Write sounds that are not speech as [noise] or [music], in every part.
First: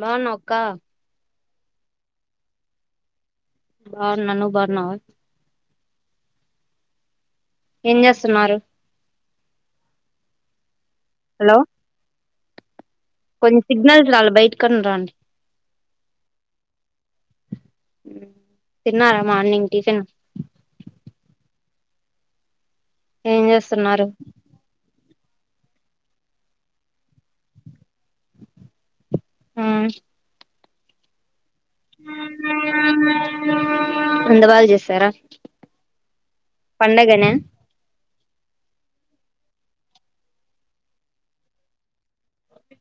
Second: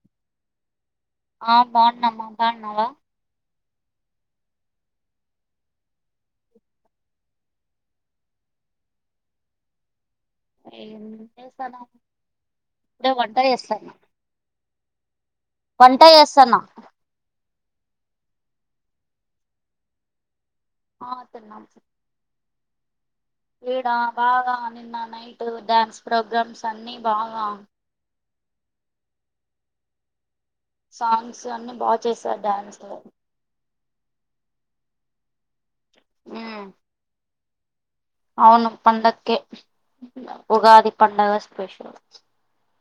బాగునౌ అక్క ఆ బాన్నా నువ్ బాన్నావా బా ఉన్న నువ్ బాన్నావా ఏం జేసున్నారు ఏం జేస్తనం కొంచెం సిగ్నల్స్ రాల బైటిక్కన్న రండి వంట ఏస్సాన్నా తిన్నారా మార్నింగ్ టిఫిన్ ఆ తెన్నాం స్ ఏం ఇడా చేస్తున్నారు బాగా నిన్న నైట్ డ్యాన్స్ ప్రోగ్రామ్స్ అన్ని బాగా ఊ సాంగ్స్ అన్ని బా చేసారు డ్యాన్స్ అంద బాగ చేస్సారా మ్మ్ పండగన అవును పండకే ఉగాది పండగ స్పెషల్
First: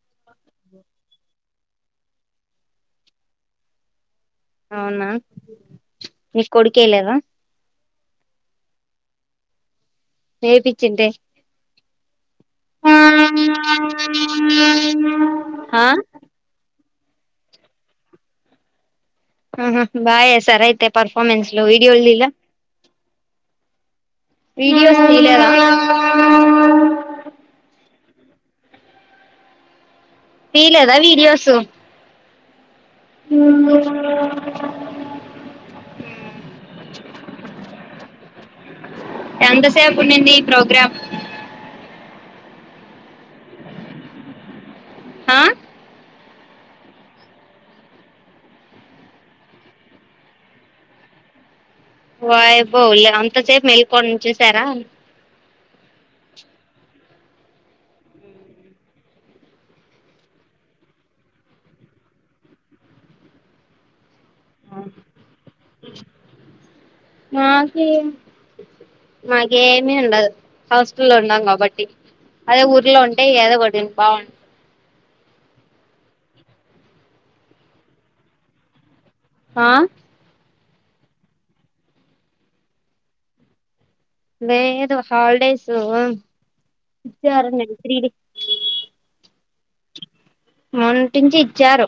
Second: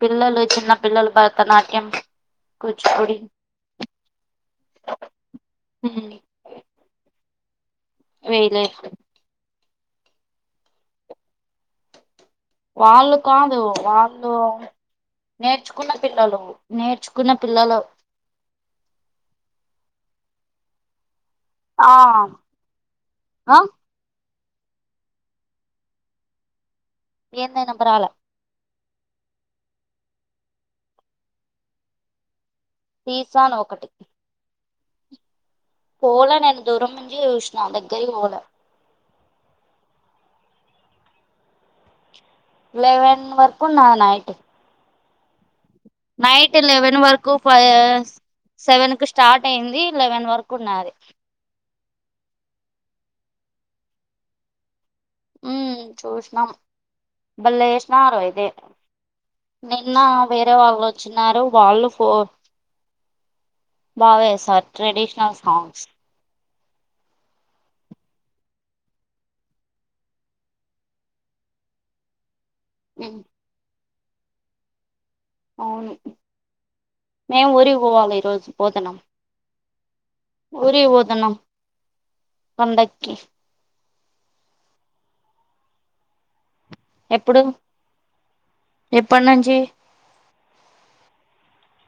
పిల్లలు చిన్న పిల్లలు భరతనాట్యం కూచిపూడి అవునా మీ కొడుకేయలేదా వెయిలేదు ఏపించింటే వాళ్ళు కాదు వాళ్ళు ఆహా నేర్చుకున్న పిల్లలు నేర్చుకున్న పిల్లలు ఉ హు బాగా ఎసార అయితే పర్ఫమెన్స్లు ఆ విడియోల్ దీల ఆ వీడియోస్ తీయలేదా ఏందొ ఇనపరాల తీయలేదా వీడియోస్ తీసాను [inaudible] పోల నేన్ దూరం నుంచి జుషిన దగ్గర్కి వోల ఎంతసేపు ఉన్నింది ప్రోగ్రాం లెవెన్ వరకు ఉన్నా నైట్ ఆ నైట్ లెవెన్ వరకు ఫయర్స్ సెవెన్ కు స్టార్ట్ అయింది లెవెన్ వరకు ఉన్నాది వయ్యబ్బో లెవన్త్ అంతసేపు మేల్కొని చూసారా ఉమ్ చూసినాం బల్లె ఏశినారు అయితే నిన్న వేరే వాళ్ళు వచ్చిన వాళ్ళు ఫో బావేసారు ట్రెడిష్నల్ సాంగ్స్ నాకి నాకేమి ఉండదు హాస్టల్ల్లో ఉన్నాం కాబట్టి అదే ఊర్లో ఉమ్, ఉంటే ఎదో పడిను బా అవును మేం వూరికి బొవాలే ఈరోజు పోతనం ఆ ఒరిక్ వోతానం పండక్కి లేేదు హాలిడేసు అ ఎప్పుడు ఎప్పడ్నుంచి మొన్నటించి ఇచ్చారు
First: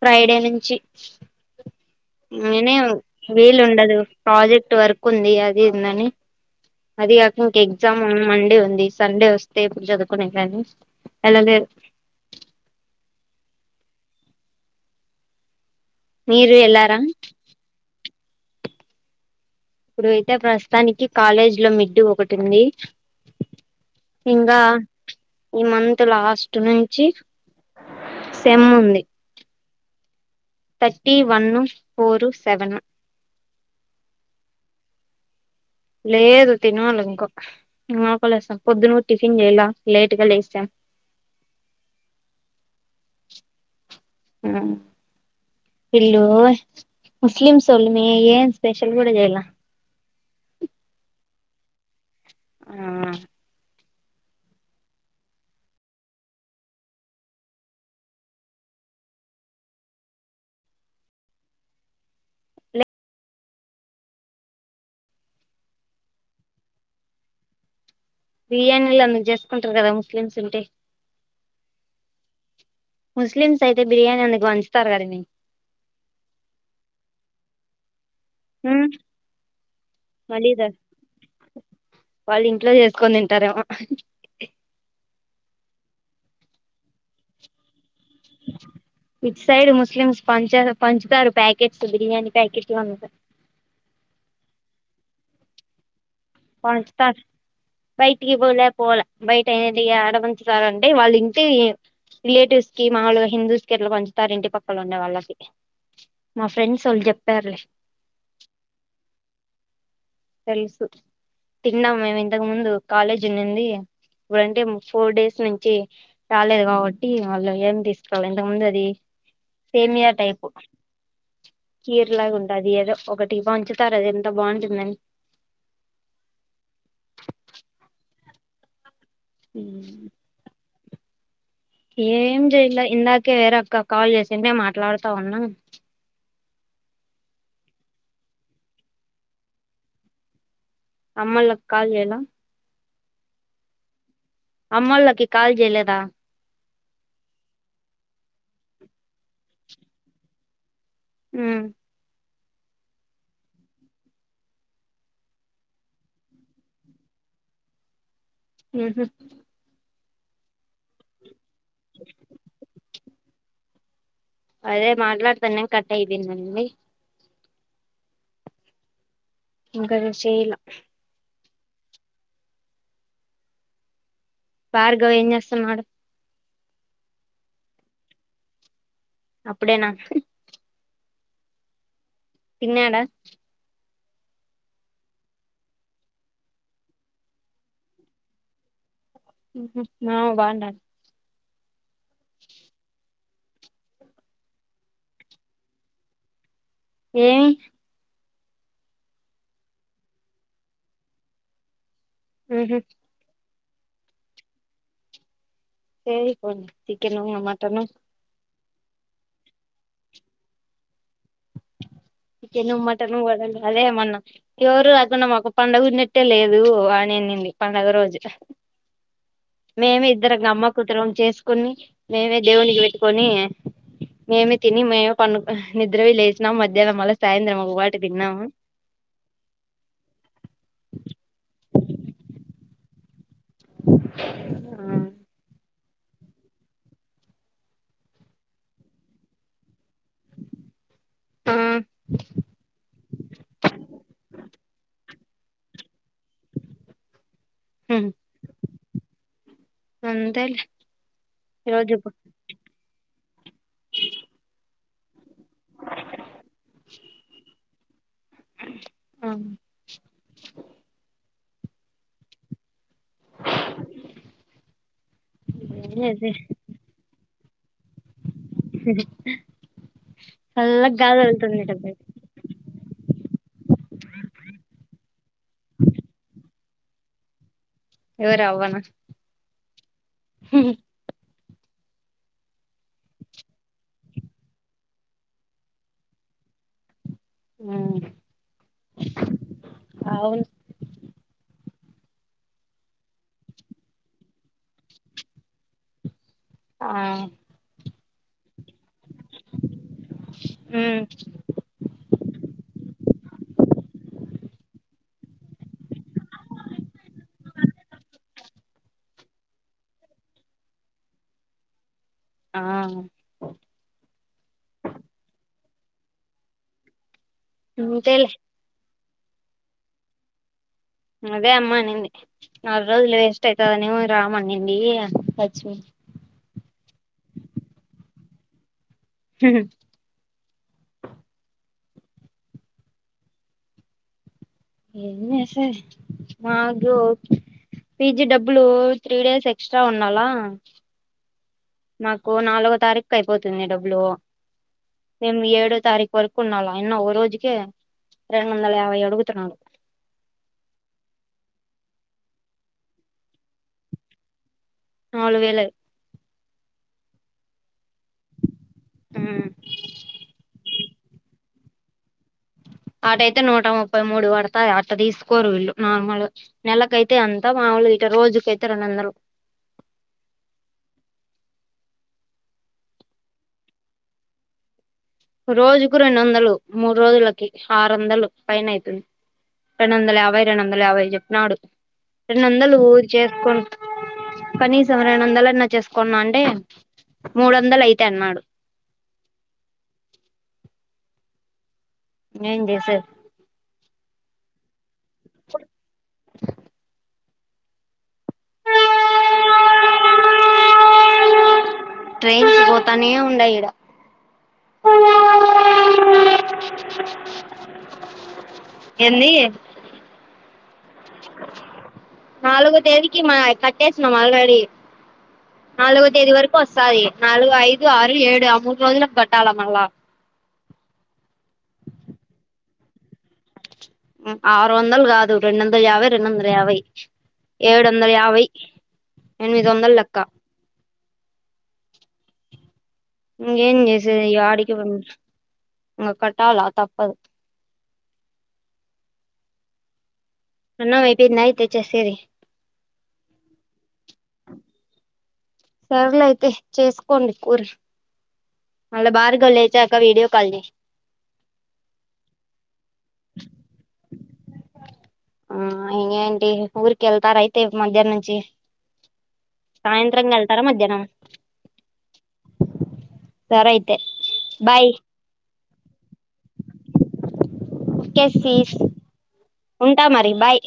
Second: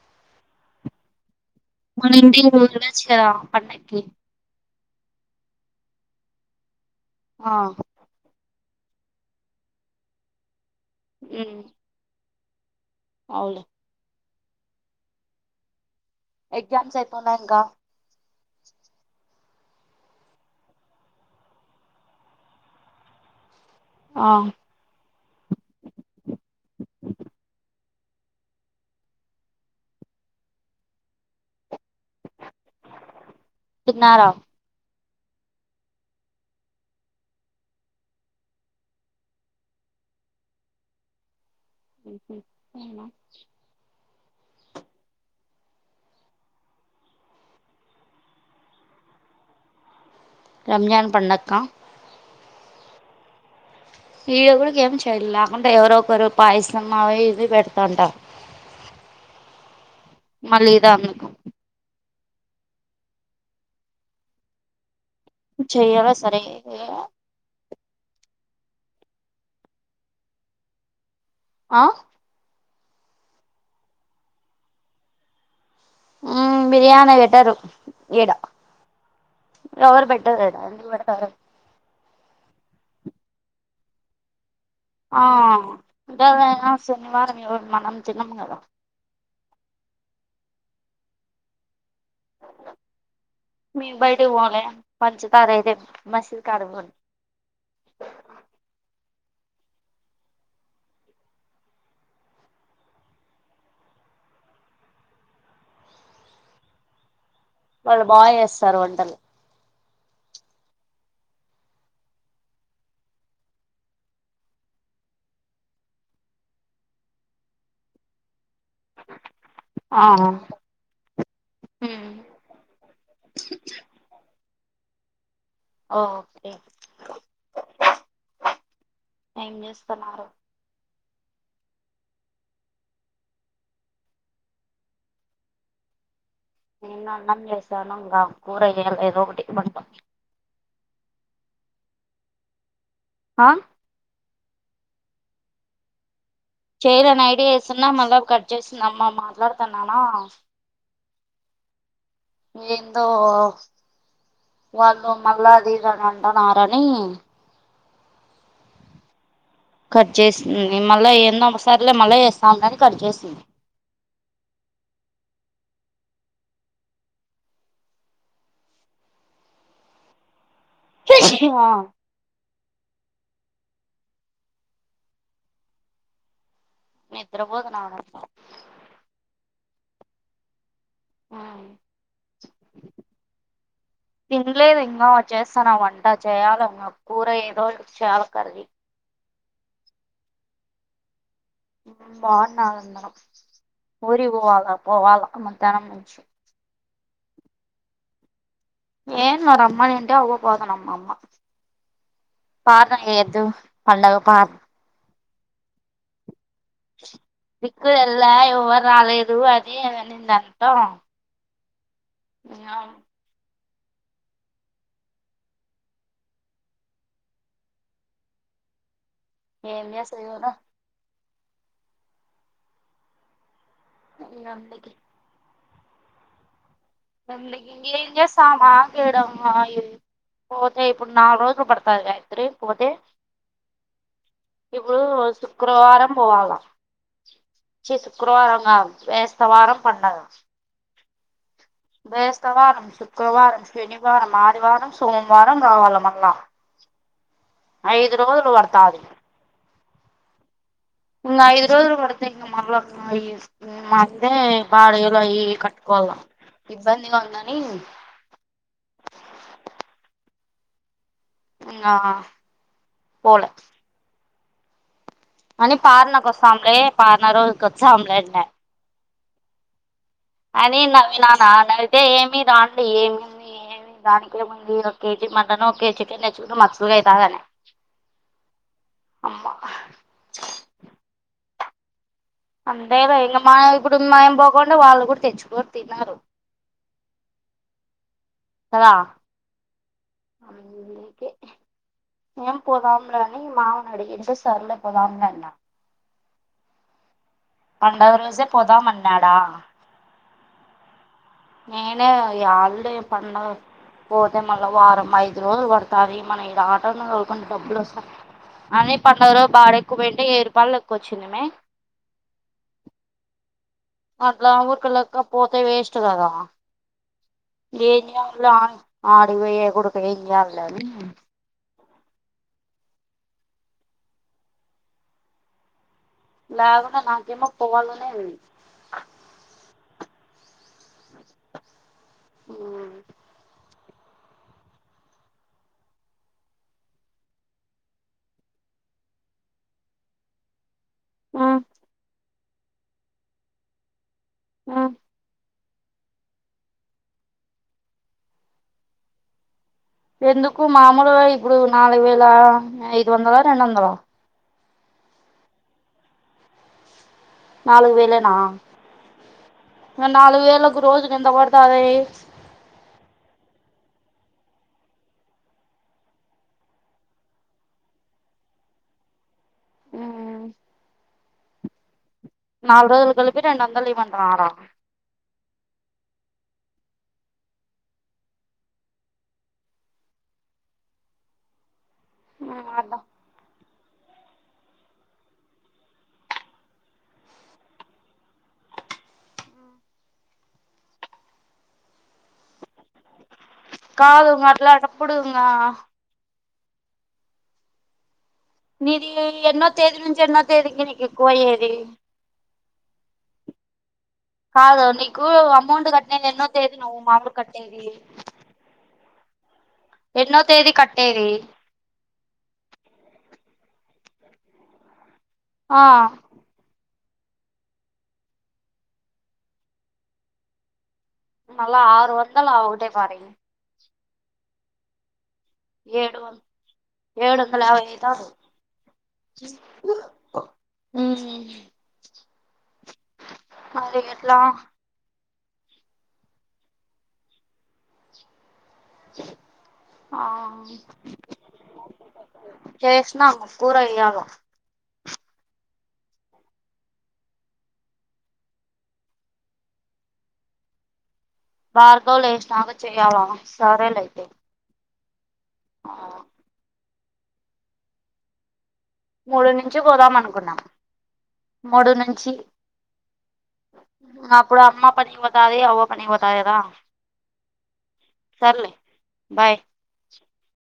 ఫ్రైడే నుంచి మన ఇంటికి ఇ నిలు వెళ్ళొచ్చు కదా వీలు ఉండదు పండక్కి ప్రాజెక్ట్ వర్క్ ఉంది అది ఉందని అది కాక ఆ ఇంక ఎగ్జామ్ ఉన్ మన్ డి ఉంది సండే వస్తే అప్పుడు చదుకునేకి కానీ అలా లేద్ అవులా మీరు ఎగ్జామ్స్ ఎలారా అయిపోయినంకా ఇప్పుడైతే ప్రస్తుతానికి కాలేజీ లో మిడ్డు ఒకటి ఉంది ఆ ఇంగ ఈ మంత్ లాస్ట్ నుంచి సెమ్ ఉంది తర్టీ వన్ ఫోరు సెవను తిన్నారా లేదు తినాలి ఇంక మాకులేస్తాం పొద్దున టిఫిన్ చేయలా లేట్ గా లేస ఉహు అవునా ఆ ఇల్లు ముస్లిమ్స్ ఒళ్ళు మి ఏం స్పెషల్ కూడ చేయలా రంజాన్ పండక్క ఆ ఈడ కూడా ఏం చెయల అంటే ఎవరో ఒకరు పాయస అవి ఇవి పెడతాంట మళ్ళీదా మీకు చెయలే సరే ఏ బిర్యానీలు అంద చేసుకుంటారు కదా ముస్లిమ్స్ ఉంటే అ ముస్లిమ్స్ అయితే బిర్యానీ అందుకు పంచుతారు కదా మీ ఊ బిర్యాణి పెటరు ఈడ ఎవరు మళ్ళీ పెట్టలేద ఎందుకు పెడతారు వాళ్ళు ఇంట్లో చేసుకొని తింటారేమో ఆ గదే ఆ శనివారం ఎవరు మనం తినము కదా విచ్ సైడ్ ముస్లిమ్స్ పంచ పంచుతారు ప్యాకెట్ స్తు బిర్యానీ ప్యాకెట్లు అంతే పంచుతరైతే పంచుతారు బయటికి పోలే పోల బయట ఏంటి ఆడపంచుతారంటే వాళ్ళు ఇంటి రిలేటివ్స్ కి మాములుగా హిందూస్ కి అట్ల పంచుతారు ఇంటి పక్కల ఉండ వాళ్ళకి మా ఫ్రెండ్స్ల్ వోల్ చెప్ వాళ్ళు బా ఏస్తారు వంటలు తెలుసు తిన్నాం మేము ఇంతకు ముందు కాలేజ్ ఉన్నింది ఇప్పుడంటే ఫోర్ డేస్ నుంచి రాలేదు కాబట్టి వాళ్ళు ఏమి తీసుకోలే దొందది సేమయా ఆహా టైపు మ్మ్ చీర్లాగా ఉంటాది ఏదో ఒకటి పంచుతారు అది ఎంత బాగుంటుందం ఓకె ఏం చేస్తున్నారు ఏం చెయలే ఇందాకే వేరే అక్క కాల్ చేసింది మాట్లాడతా ఉన్న నేను అన్నం చేసాను ఇంగ కూర చేయలేదు ఒకటి బంట అమ్మళ్ళకు కాల్ చేయల అ అమ్మళ్ళకి కాల్ చేయలేదా చేయలే నైట్ చేస్తునా మళ్ళా కట్ చేస్తుందమ్మా మాట్లాడుతున్నానా ఉమ్ ఏందో వాళ్ళు మళ్ళా అది ఇదని అంటన్నారని ఉహు కట్ చేసిం నేన్ మళ్ళ చేయన్న ఒ సార్లే మళ్ళ చేస్తాన్నది కట్ చేసింది అదే మాట్లాడతన్నాం కట్ అయింపియనంది ఇంకా చేయల ఆ భార్గవ్ ఏం చేస్తున్నాడు నిద్రపోతున్నాడు అప్పుడేనా ఉ తిన్నాడా తినలేదు ఇంకా చేస్తున్న వంట చేయాలి ఏమన్నా కూర ఏదో చేయాలి కర్రీ ఉహ్ మామ బాడా ఉ బాగునమందరం ఊరి పోవాలా పోవాలా మధ్యానం నుంచి ఏ ఏ మార్ అమ్మా నింటే అ ఒ పోదాం అమ్మ అమ్మా ఉహు పాత ఎద్దు పండగ ప ఏ ఎపోదు చికెను మటను ఎవర్ రాలేదు అని అనిందంత చికెను మట్టను వడలు అదేమొన్న ఎవరు లేకుండా మాకు పండుగ ఉన్నట్టే లేదు అని అన్నింది పండుగ రోజు ఏం మేమే చేస్తది ఇద్దర ఎవరో అమ్మ కూతుర్లం చేసుకోని మేమే దేవునికి పెట్టుకొని మేమే తిని అందుకి మేమే పం నిద్రవి లేచినం మధ్య ఏం జెస్తాం మాట్లాడే పోతే ఇప్పుడు నాలుగు రోజులు పడుత గాయత్రి పోతే ఇప్పుడు శుక్రవారం పోవాల శ శుక్రవారం నా బేస్తవరం పండగ ఆ బేస్తతవారం శుక్రవారం శనివారం ఆదివారం సోమవారం రావాల మళ్ళా ఐదు రోజులు పడతాది అంతేలే ఉ ఐదు రోజులు ఈరోజు పడతే ఇంకా మల మళ్ళ బడలు అవి ఇవి కట్టుకోల ఇబ్బందిగా ఉందని హ ఇగా పోలే కానీ పారనకు అదే వస్తాంలే పారన రోజుకి వచ్చామ్లేట్ కానీ చల్లగా గాలి నవీన వెళ్తుంది నవ్వితే డబ్బయితే ఏమి రాండి ఏముంది దానికి ముందు ఒక కేజీ మటన్ ఒక కేజీ చికెన్ తెచ్చుకుంట మచ్చలు అవుతాందని ఎవరు అవ్వనా అమ్మ హ హీహీ అంతేగ ఇంక మాన ఇప్పుడు మేమ్ పోకుండా వాళ్ళు కూడా తెచ్చుకో తిన్నారు ఉమ్ కదా అందుకే ఏం పోదామురాని మామనీ అడిగింది సర్లే పోదాములే అన్నా ఆమ్ పండగ రోజే పోదమానడ ఉమ్ ఆ యల్దేం పండగ పోతే మళ్ళా వారం ఐదు రోజులు వడ్తాది మన ఇడ ఆటన్న దోల్కొని డబ్బులు వొస్తయ్ అయినే పండుగలో బాడ ఎక్కువ పెడితే ఏయి రూపాలు ఎక్కువొచ్చిందిమే ఆ అట్లా ఊరిక లెక్క పోతే వేస్ట్ కదా ఏం అంతేలే కాదూ ఆమె ఆడికివొయ్యే గుడుకేం ఏంకాదులేని అదే అమ్మనింది నాలు రోజులు ఎస్టే కదాని రామనిండి వచ్చా లాగునే నాకేమో పోవాలనే ఉంది హు హు ఊ ఏం చేసేదే భార్గవ్ పీజీ డబ్బులూ త్రీ డేస్ ఎక్స్ట్రా ఉండాలా నాకు నాలుగో తారీఖైపోతుంది డబ్బులు మేం ఏడో తారీఖు వరకు ఉన్నాల అయన్న ఓ రోజుకే రెండొందల యాభై అడుగుతున్నాడు ఎందుకు మామూలుగా ఇప్పుడు నాలుగు వేలా ఐదు వొందలా రెండు వొందలా నాలుగు వేలే నాలుగు వేలేనా ఉమ్ నాలుగు వేలకు రోజుకెంత బడ్తాది అటైతే నూట ముప్పై మూడు వడ్తది అట్ట దీస్కోరు వీళ్ళు నార్మల్ నెలకైతే అంతా మాములే ఇక రోజుకైతే రెండొందలు ఉమ్ నాల్ రోజులు గలిపి రెండొందల్ ఇయ్మంటనరా రోజుకు రెండోందలు మూడురోజులకి ఆరొందలు పైన ఐతుంది రెండొందల యాభై రెండొందల యాభై జెప్పినాడు మ్మ్ రెండొందలు అట్లా చేస్కోన్ కనీసం రెండొందలన్నా చేస్కోన్నాంటే మూడొందలైతే అన్నాడు నెంజేసేర్ ఇలాంటప్పుడింగా మీది ఎన్నో తేదీ నుంచి ఎన్నో తేదీకి నీకేకువైయది ట్రైన్స్ బోతానే ఉండాయిడ కాదు నీకు అమౌంట్ కట్నేది ఎన్నో తేదీ నువ్ మాములు కట్టేది ఎన్నీ ఎన్నో తేదీ కట్టేది నాలుగో తేదీకి మాయ్ కట్టేసినం ఆల్రెడీ ఆ నాలుగో తేదీ వరకు వస్తాది నాలుగైదు ఆరు ఏడు ఆ మూడు రోజులక్ గట్టాల మళ్ళ మల ఆరు వందాలు ఆ ఒకటే సారి ఆరు వందలు గాదు రెండొందల్ యాభై ఏడు వం రెండొందల్ యాభై ఏడొందల్ యాభై ఎనిమిది వందలు లెక్క ఉమ్మ్మ్ ఇంగేమ్ జేసేది యాడికే ఇంగ కట్టాల తప్పదు హ అన్నం అయిపోయిందా అయితే చేసేది చేస్నం కూరెయ్యాల సర్లే అయితే చేసుకోండి కూర మళ్ళ భార్గవ్ లేచాక వీడియో కాల్ జెయ్ భార్గవ్ లేశ్నాక చేయాలా సరేలే ఐతే ఆ ఇగేంటి ఊరికెళ్తారైతే మధ్యాహ్న నుంచి మూడు నుంచి సాయంత్రం బోదామనుకున్నా వెళ్తారా మధ్యాహ్నం మూడు నుంచి సరే అయితే అప్పుడు అమ్మా బాయ్ పనికిపోతది అవప్ పనిపోతాది గదా ఓకే సర్లే సీస్ బాయ్ ఉంటా మరి బాయ్